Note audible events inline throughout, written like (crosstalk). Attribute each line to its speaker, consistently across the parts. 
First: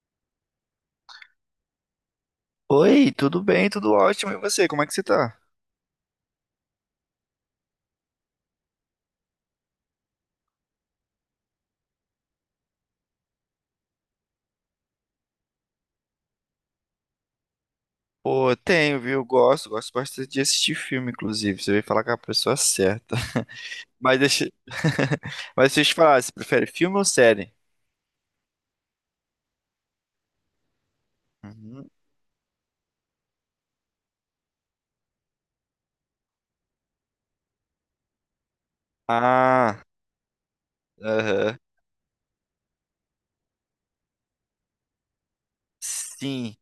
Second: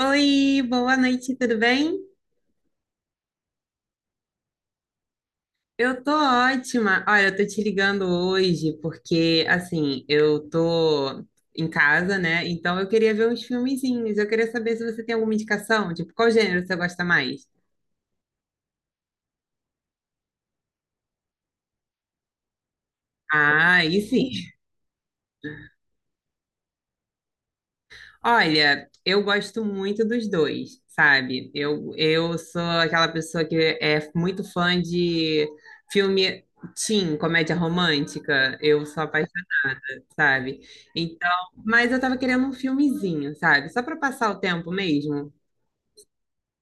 Speaker 1: Oi, boa noite, tudo bem?
Speaker 2: Oi, tudo bem? Tudo ótimo. E você, como é que você tá?
Speaker 1: Eu tô ótima. Olha, eu tô te ligando hoje porque, assim, eu tô em casa, né? Então eu queria ver uns filmezinhos. Eu queria saber se você tem alguma indicação, tipo, qual gênero você gosta mais?
Speaker 2: Pô, tenho, viu? Gosto bastante de assistir filme, inclusive. Você veio falar com a pessoa certa.
Speaker 1: Ah, aí
Speaker 2: (laughs) Mas
Speaker 1: sim.
Speaker 2: deixa... (laughs) Mas deixa eu te falar, você prefere filme ou série?
Speaker 1: Olha, eu gosto muito dos dois, sabe?
Speaker 2: Uhum.
Speaker 1: Eu sou aquela pessoa que é muito fã de filme teen, comédia romântica. Eu sou apaixonada,
Speaker 2: Ah,
Speaker 1: sabe? Então,
Speaker 2: aham.
Speaker 1: mas eu tava querendo um filmezinho, sabe? Só para passar o tempo mesmo.
Speaker 2: Sim.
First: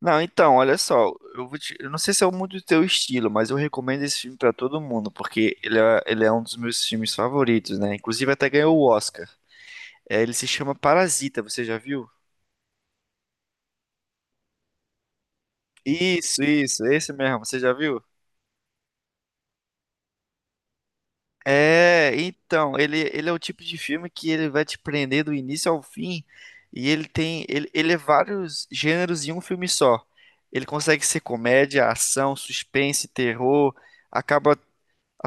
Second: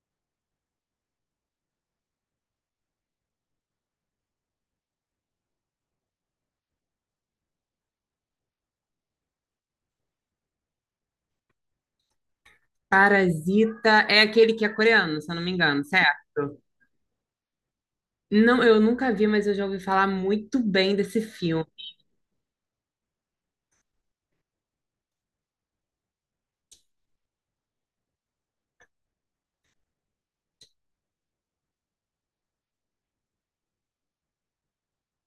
Speaker 2: Não, então, olha só, eu não sei se é muito do teu estilo, mas eu recomendo esse filme pra todo mundo, porque ele é um dos meus filmes favoritos, né? Inclusive até ganhou o Oscar. É, ele se chama Parasita, você já viu?
Speaker 1: Parasita é aquele que é coreano, se eu não me engano,
Speaker 2: Isso,
Speaker 1: certo?
Speaker 2: isso, esse mesmo, você já viu?
Speaker 1: Não, eu nunca vi, mas eu já ouvi falar muito bem desse filme.
Speaker 2: É, então, ele é o tipo de filme que ele vai te prender do início ao fim e ele é vários gêneros em um filme só. Ele consegue ser comédia, ação, suspense, terror, acaba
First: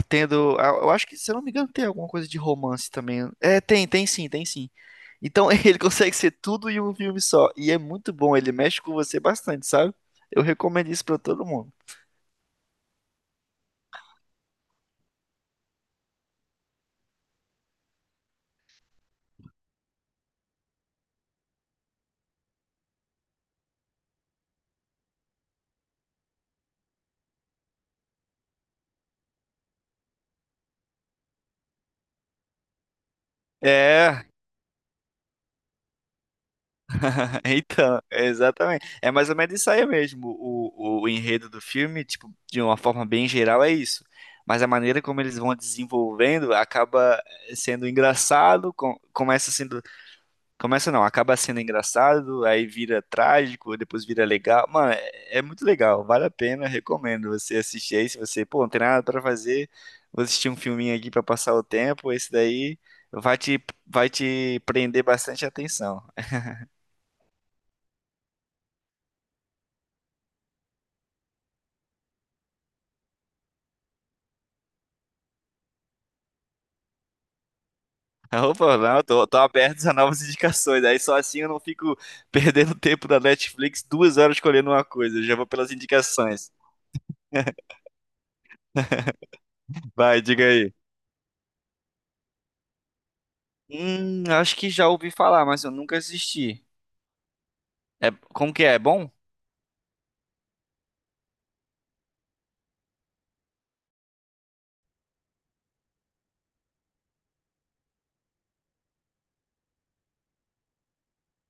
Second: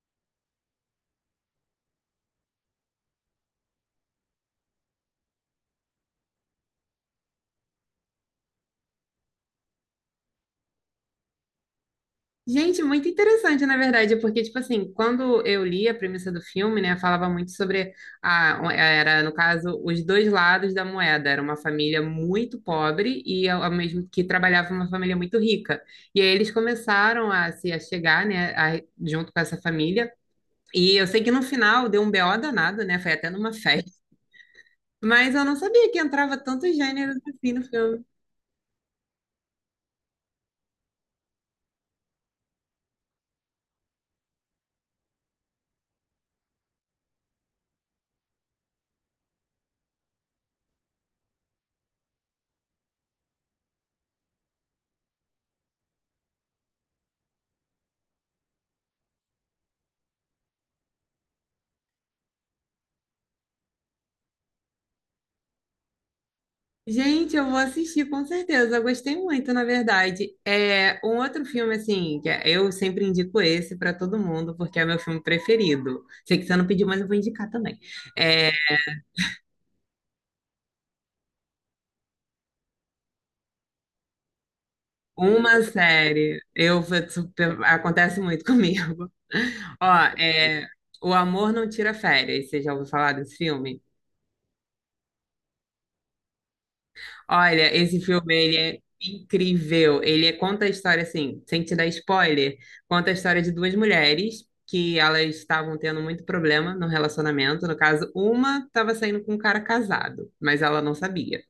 Speaker 2: tendo, eu acho que, se eu não me engano, tem alguma coisa de romance também. É, tem sim, tem sim. Então, (laughs) ele consegue ser tudo em um filme só e é muito bom, ele mexe com você bastante, sabe? Eu recomendo isso pra todo mundo.
Speaker 1: Gente, muito interessante, na verdade, porque, tipo assim, quando eu li a premissa do filme, né, falava muito sobre a, era, no caso, os dois lados da moeda. Era uma família muito pobre e ao mesmo que trabalhava uma família muito rica. E aí eles começaram a se achegar, né, junto com essa família. E eu sei que no final deu um BO danado, né? Foi até numa festa.
Speaker 2: É,
Speaker 1: (laughs) Mas eu não sabia que entrava tantos gêneros
Speaker 2: (laughs)
Speaker 1: assim no
Speaker 2: então,
Speaker 1: filme.
Speaker 2: exatamente. É mais ou menos isso aí mesmo. O enredo do filme, tipo, de uma forma bem geral, é isso. Mas a maneira como eles vão desenvolvendo acaba sendo engraçado, começa sendo. Começa não, acaba sendo engraçado, aí vira trágico, depois vira legal. Mano, é muito legal, vale a pena, recomendo você assistir aí. Se você, pô, não tem nada pra fazer, vou assistir um filminho aqui pra passar o tempo, esse daí vai te prender bastante atenção.
Speaker 1: Gente, eu vou assistir com certeza. Eu gostei muito, na verdade. É um outro filme assim, eu sempre indico esse para todo mundo porque é meu filme preferido. Sei que você não pediu, mas eu vou indicar também. É
Speaker 2: (laughs) Opa, não, tô aberto a novas indicações. Aí só assim eu não fico (laughs) perdendo tempo da Netflix 2 horas escolhendo uma coisa. Eu já vou
Speaker 1: uma
Speaker 2: pelas
Speaker 1: série.
Speaker 2: indicações.
Speaker 1: Eu
Speaker 2: (laughs)
Speaker 1: acontece muito comigo. (laughs) Ó,
Speaker 2: Vai, diga
Speaker 1: é
Speaker 2: aí.
Speaker 1: O Amor Não Tira Férias. Você já ouviu falar desse filme?
Speaker 2: Acho que já ouvi falar, mas eu nunca assisti.
Speaker 1: Olha, esse
Speaker 2: É,
Speaker 1: filme,
Speaker 2: como
Speaker 1: ele
Speaker 2: que é?
Speaker 1: é
Speaker 2: É bom?
Speaker 1: incrível. Conta a história, assim, sem te dar spoiler, conta a história de duas mulheres que elas estavam tendo muito problema no relacionamento. No caso, uma estava saindo com um cara casado, mas ela não sabia.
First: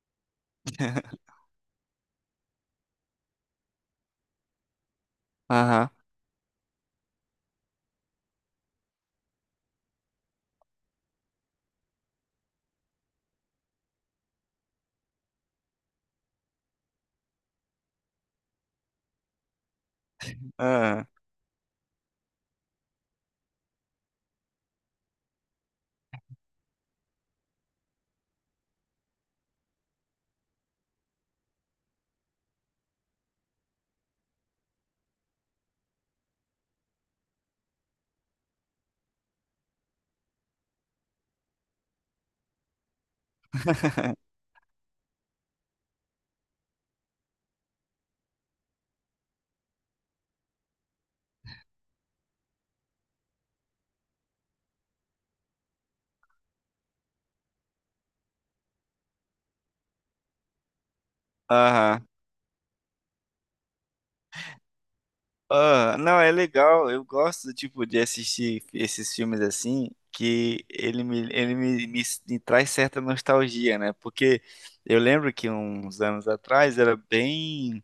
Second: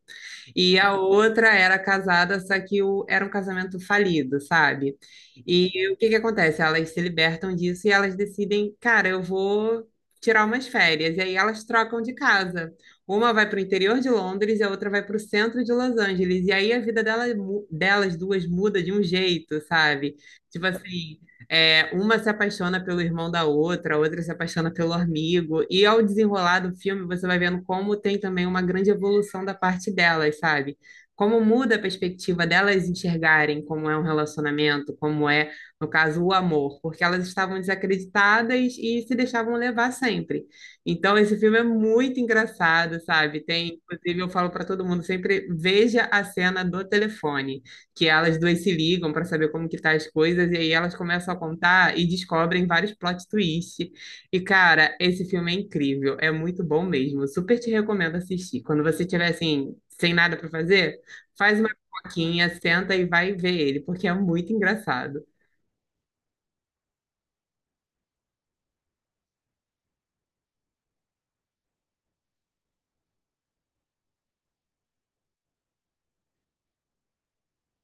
Speaker 1: E a
Speaker 2: (laughs)
Speaker 1: outra era casada, só que o, era um casamento falido, sabe? E
Speaker 2: Aham.
Speaker 1: o que que acontece? Elas se libertam disso e elas decidem, cara, eu vou tirar umas férias. E aí elas trocam de casa. Uma vai para o interior de Londres e a outra vai para o centro de Los Angeles. E aí a vida dela, delas duas muda de um jeito, sabe? Tipo
Speaker 2: Aham.
Speaker 1: assim. É, uma se apaixona pelo irmão da outra, a outra se apaixona pelo amigo, e ao desenrolar do filme você vai vendo como tem também uma grande evolução da parte delas, sabe? Como muda a perspectiva delas enxergarem como é um relacionamento, como é, no caso, o amor, porque elas estavam desacreditadas e se deixavam levar sempre. Então, esse filme é muito engraçado, sabe? Tem, inclusive, eu falo para todo mundo sempre, veja a cena do telefone que elas duas se ligam para saber como que tá as coisas, e aí elas começam a contar e descobrem vários plot twists. E, cara, esse filme é incrível, é muito bom mesmo. Super te recomendo assistir. Quando você tiver, assim, sem nada para fazer, faz uma
Speaker 2: Aham.
Speaker 1: pipoquinha, senta e vai ver ele, porque é muito engraçado.
Speaker 2: Ah, não, é legal. Eu gosto, tipo, de assistir esses filmes assim, que ele me traz certa nostalgia, né? Porque eu lembro que uns anos atrás era bem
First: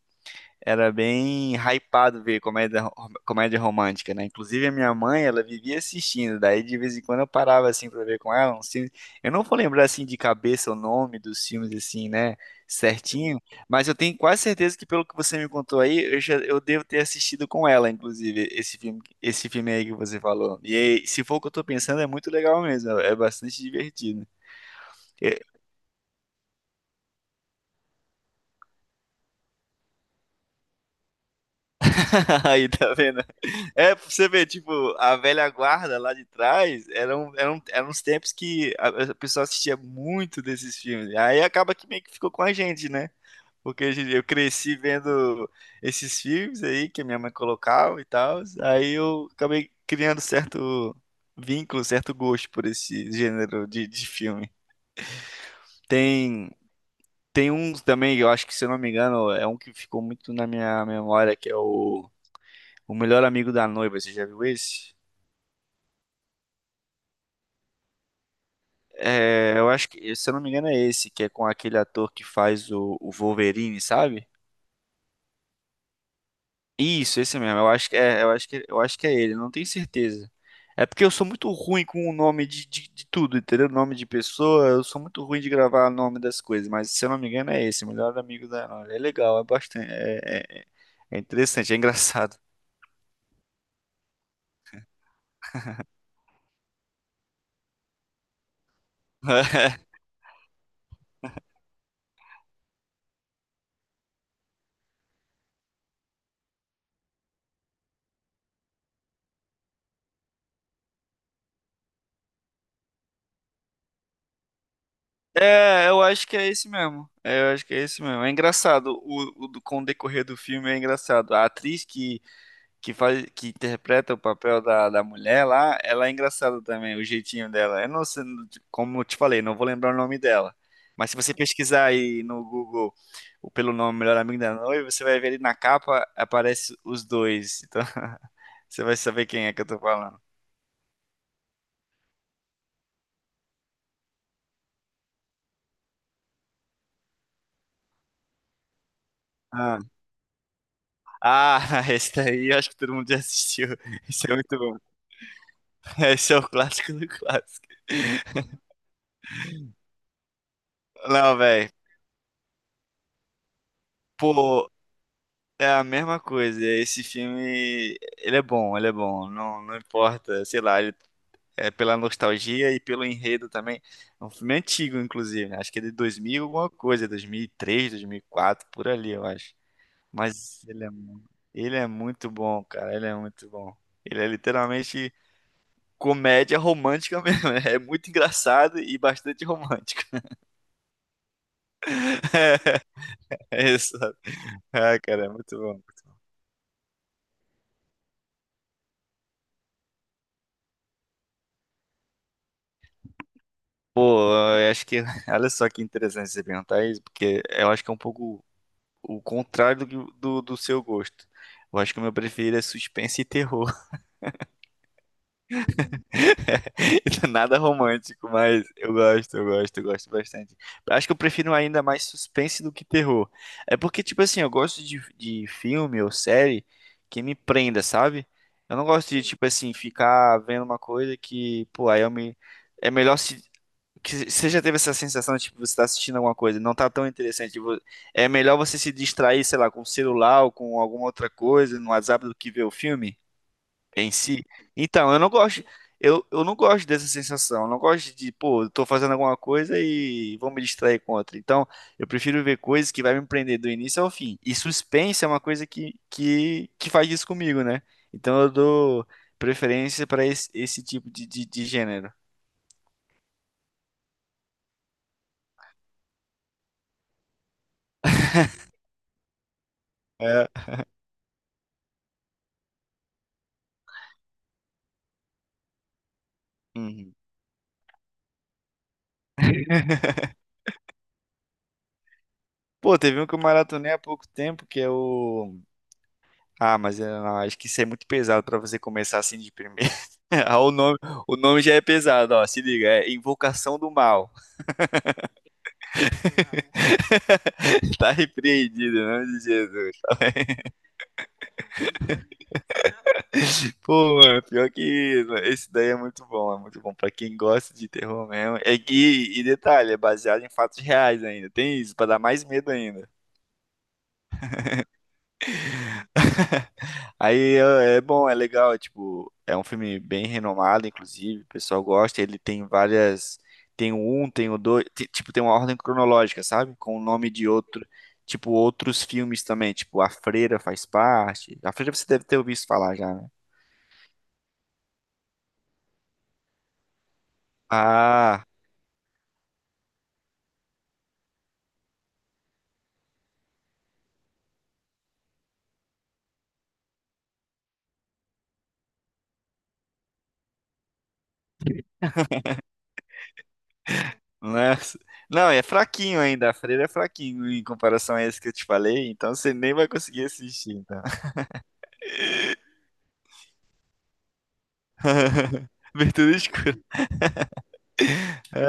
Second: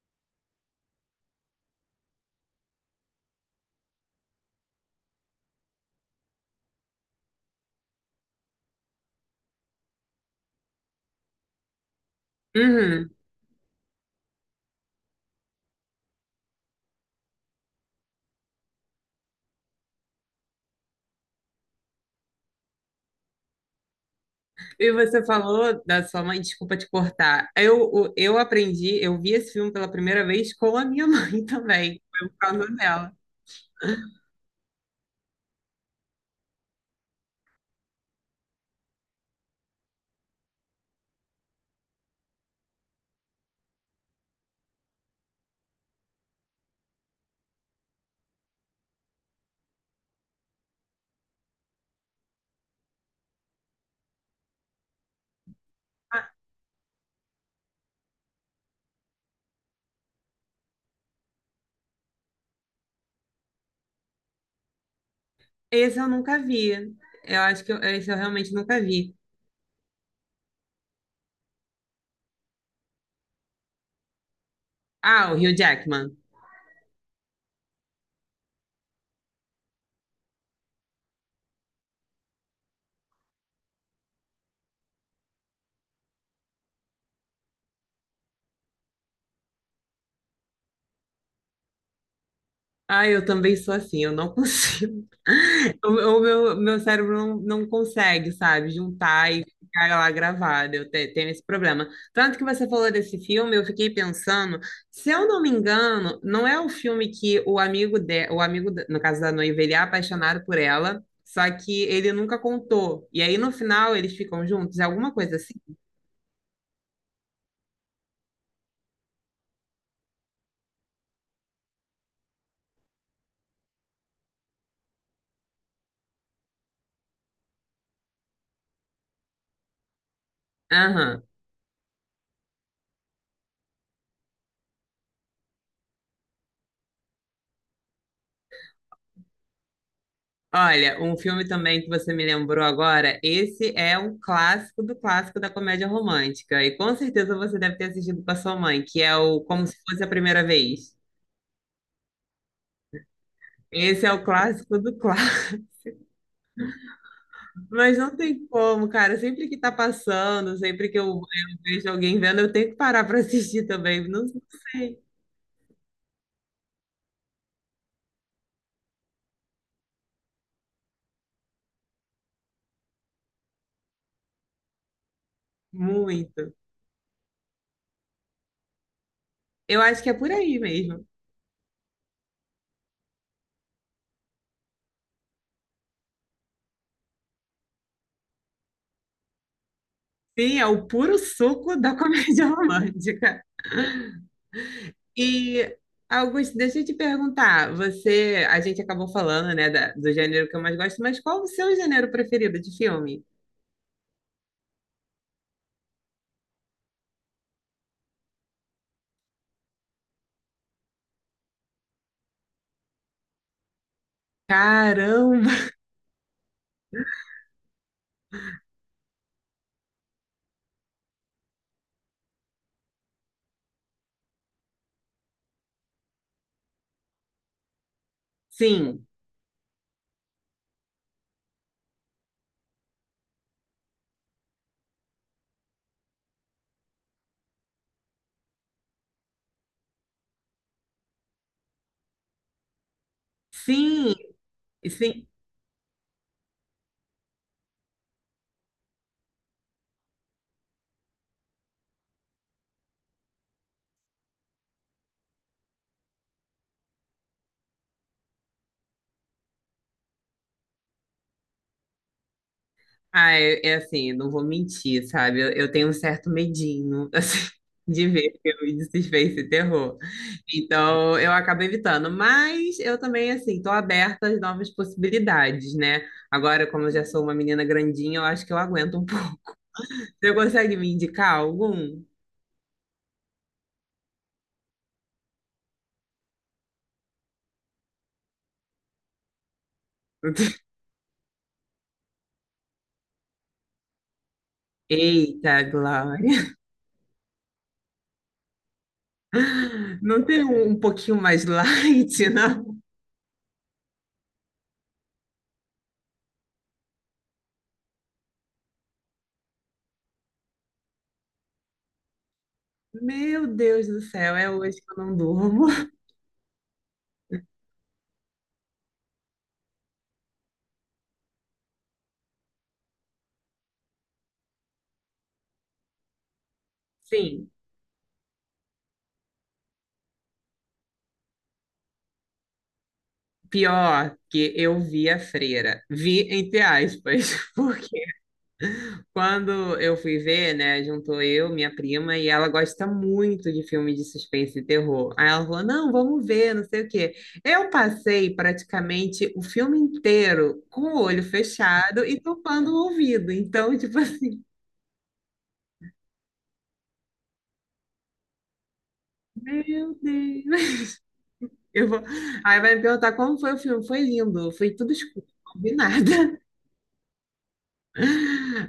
Speaker 2: era bem hypado ver comédia, comédia romântica, né? Inclusive a minha mãe, ela vivia assistindo, daí de vez em quando eu parava assim pra ver com ela uns filmes. Eu não vou lembrar assim de cabeça o nome dos filmes assim, né,
Speaker 1: Uhum.
Speaker 2: certinho, mas eu tenho quase certeza que, pelo que você me contou aí, eu devo ter assistido com ela, inclusive, esse filme aí que você falou. E aí, se for o que eu tô pensando, é muito legal mesmo, é bastante divertido.
Speaker 1: E você falou da sua mãe, desculpa te cortar. Eu aprendi, eu vi esse filme pela primeira vez com a minha (laughs) mãe também, foi por
Speaker 2: (laughs)
Speaker 1: causa
Speaker 2: Aí, tá
Speaker 1: dela.
Speaker 2: vendo? É, pra você ver, tipo, a velha guarda lá de trás, eram uns tempos que a pessoa assistia muito desses filmes. Aí acaba que meio que ficou com a gente, né? Porque eu cresci vendo esses filmes aí que a minha mãe colocava e tal. Aí eu acabei criando certo vínculo, certo gosto por esse gênero de filme. Tem, tem uns também, eu acho que, se eu não me engano, é um que ficou muito na minha memória, que é o Melhor Amigo da Noiva. Você já viu esse?
Speaker 1: Esse eu nunca vi. Eu acho que eu- Esse eu realmente nunca vi.
Speaker 2: É, eu acho que, se eu não me engano, é esse, que é com aquele ator que faz o Wolverine, sabe?
Speaker 1: Ah, o Hugh Jackman.
Speaker 2: Isso, esse mesmo. Eu acho que é, eu acho que é ele, não tenho certeza. É porque eu sou muito ruim com o nome de tudo, entendeu? Nome de pessoa, eu sou muito ruim de gravar o nome das coisas, mas se eu não me engano é esse, Melhor Amigo da Nora. É legal, é bastante, é interessante, é engraçado.
Speaker 1: Ah, eu também sou assim, eu não consigo. (laughs) Meu cérebro não consegue, sabe, juntar e ficar
Speaker 2: (laughs)
Speaker 1: lá gravado. Tenho esse problema. Tanto que você falou desse filme, eu fiquei pensando, se eu não me engano, não é o filme que o amigo de, o amigo, no caso da noiva, ele é apaixonado por ela, só que ele nunca contou. E aí no final eles ficam juntos, é alguma coisa assim.
Speaker 2: É, eu acho que é esse mesmo. É, eu acho que é esse mesmo. É engraçado, com o decorrer do filme é engraçado. A atriz que interpreta o papel da mulher lá, ela é engraçada também, o jeitinho dela. Eu não sei, como eu te falei, não vou lembrar o nome dela. Mas se
Speaker 1: Aham.
Speaker 2: você pesquisar aí no Google pelo nome Melhor Amigo da Noiva, você vai ver ali na capa aparece os dois. Então, (laughs) você vai saber quem é que eu tô falando.
Speaker 1: Olha, um filme também que você me lembrou agora, esse é um clássico do clássico da comédia romântica. E com certeza você deve ter assistido com a sua mãe, que é o Como se
Speaker 2: Ah,
Speaker 1: fosse a primeira vez.
Speaker 2: ah, (laughs) esse daí eu acho que todo mundo já assistiu.
Speaker 1: Esse
Speaker 2: (laughs)
Speaker 1: é o
Speaker 2: Esse é muito bom.
Speaker 1: clássico do clássico.
Speaker 2: Esse é o clássico do clássico.
Speaker 1: (laughs) Mas não tem como, cara. Sempre que tá passando, sempre que eu
Speaker 2: Não, velho.
Speaker 1: vejo alguém vendo, eu tenho que parar para assistir também. Não
Speaker 2: Pô,
Speaker 1: sei,
Speaker 2: é a mesma coisa. Esse filme, ele é bom, ele é bom. Não, não importa, sei lá, é pela nostalgia e pelo enredo também. É um filme antigo, inclusive, né? Acho que é de 2000
Speaker 1: muito.
Speaker 2: alguma coisa, 2003, 2004, por ali, eu acho.
Speaker 1: Eu acho que é por aí
Speaker 2: Mas
Speaker 1: mesmo.
Speaker 2: ele é muito bom, cara, ele é muito bom. Ele é literalmente comédia romântica mesmo. (laughs) É muito engraçado e bastante romântico.
Speaker 1: Sim, é o puro suco da comédia (laughs) romântica.
Speaker 2: (laughs) É, isso. Ah, cara, é muito
Speaker 1: E,
Speaker 2: bom.
Speaker 1: Augusto, deixa eu te perguntar, você, a gente acabou falando, né, do gênero que eu mais gosto, mas qual o seu gênero preferido de filme?
Speaker 2: Pô, eu acho que, (laughs) olha só que interessante você perguntar isso, porque eu acho que é um pouco o contrário do seu gosto. Eu acho que o meu preferido é suspense e terror.
Speaker 1: Caramba!
Speaker 2: (laughs) Nada romântico, mas eu gosto bastante. Eu acho que eu prefiro ainda mais suspense do que terror. É porque, tipo assim, eu gosto de filme ou série que me prenda, sabe? Eu não
Speaker 1: Sim,
Speaker 2: gosto de, tipo assim, ficar vendo uma coisa que, pô, aí eu me. É melhor se. Que você já teve essa sensação de tipo, você tá assistindo alguma coisa, e não tá tão interessante. Tipo, é melhor você se distrair, sei lá, com o celular ou com alguma outra coisa no WhatsApp do que ver o filme em
Speaker 1: sim,
Speaker 2: si. Então, eu
Speaker 1: sim.
Speaker 2: não gosto, eu não gosto dessa sensação. Eu não gosto de, pô, eu tô fazendo alguma coisa e vou me distrair com outra. Então, eu prefiro ver coisas que vai me prender do início ao fim. E suspense é uma coisa que faz isso comigo, né? Então eu dou preferência para esse tipo de gênero.
Speaker 1: Ah, é, é assim, não vou mentir, sabe? Eu tenho um certo medinho, (laughs) assim, de ver filme de suspense e terror.
Speaker 2: É.
Speaker 1: Então, eu acabo evitando, mas eu também, assim, tô aberta às novas possibilidades, né? Agora, como eu já
Speaker 2: Uhum.
Speaker 1: sou uma menina grandinha, eu acho que eu aguento um (laughs) pouco.
Speaker 2: (laughs)
Speaker 1: Você consegue me indicar algum?
Speaker 2: Pô, teve um que eu maratonei há pouco tempo, que é o. Ah, mas eu não, acho que isso é muito pesado pra você começar assim de primeira. (laughs) Ah, o nome, já é pesado, ó. Se liga, é Invocação do Mal.
Speaker 1: Eita, Glória.
Speaker 2: (laughs) Tá repreendido, em nome de Jesus.
Speaker 1: Não tem um, um pouquinho mais light, (laughs) não?
Speaker 2: Pô, mano, pior que isso. Esse daí é muito bom pra quem gosta de terror mesmo. E detalhe, é baseado em fatos reais ainda. Tem isso, pra dar mais medo ainda.
Speaker 1: Meu Deus do céu, é hoje que eu não durmo.
Speaker 2: (laughs) Aí é bom, é legal, é, tipo, é um filme bem renomado, inclusive, o pessoal gosta, ele tem várias, tem o um, tem o dois, tipo, tem uma ordem cronológica, sabe? Com o nome de
Speaker 1: Sim,
Speaker 2: outro, tipo, outros filmes também, tipo, A Freira faz parte. A Freira você deve ter ouvido falar já, né?
Speaker 1: pior que eu vi a freira. Vi entre aspas, (laughs) porque
Speaker 2: Ah,
Speaker 1: quando eu fui ver, né, juntou eu, minha prima, e ela gosta muito de filme de suspense e terror. Aí ela falou: não, vamos ver, não sei o quê. Eu passei praticamente o filme inteiro com o olho fechado e tampando o ouvido. Então, tipo assim,
Speaker 2: né? (laughs) Não, é fraquinho ainda, A Freira é fraquinho em comparação a esse que eu te falei, então você nem vai
Speaker 1: meu
Speaker 2: conseguir assistir, então.
Speaker 1: Deus. (laughs) Eu vou... Aí vai me perguntar como foi o filme. Foi lindo, foi tudo escuro, não
Speaker 2: (laughs)
Speaker 1: vi
Speaker 2: Abertura
Speaker 1: nada. (laughs)
Speaker 2: escura. Ai,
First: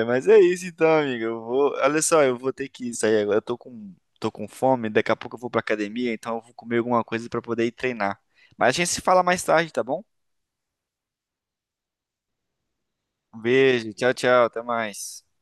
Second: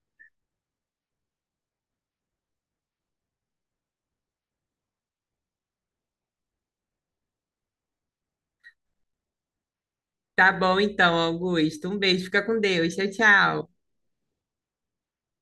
Speaker 2: ai, mas é isso então, amiga. Eu vou, olha só, eu vou ter que sair agora. Eu tô com fome, daqui a pouco eu vou pra academia, então eu vou comer alguma coisa pra poder ir treinar. Mas a gente se fala mais tarde, tá bom?
Speaker 1: Tá bom, então, Augusto. Um beijo, fica com Deus. Tchau,
Speaker 2: Um
Speaker 1: tchau.
Speaker 2: beijo, tchau, tchau, até mais.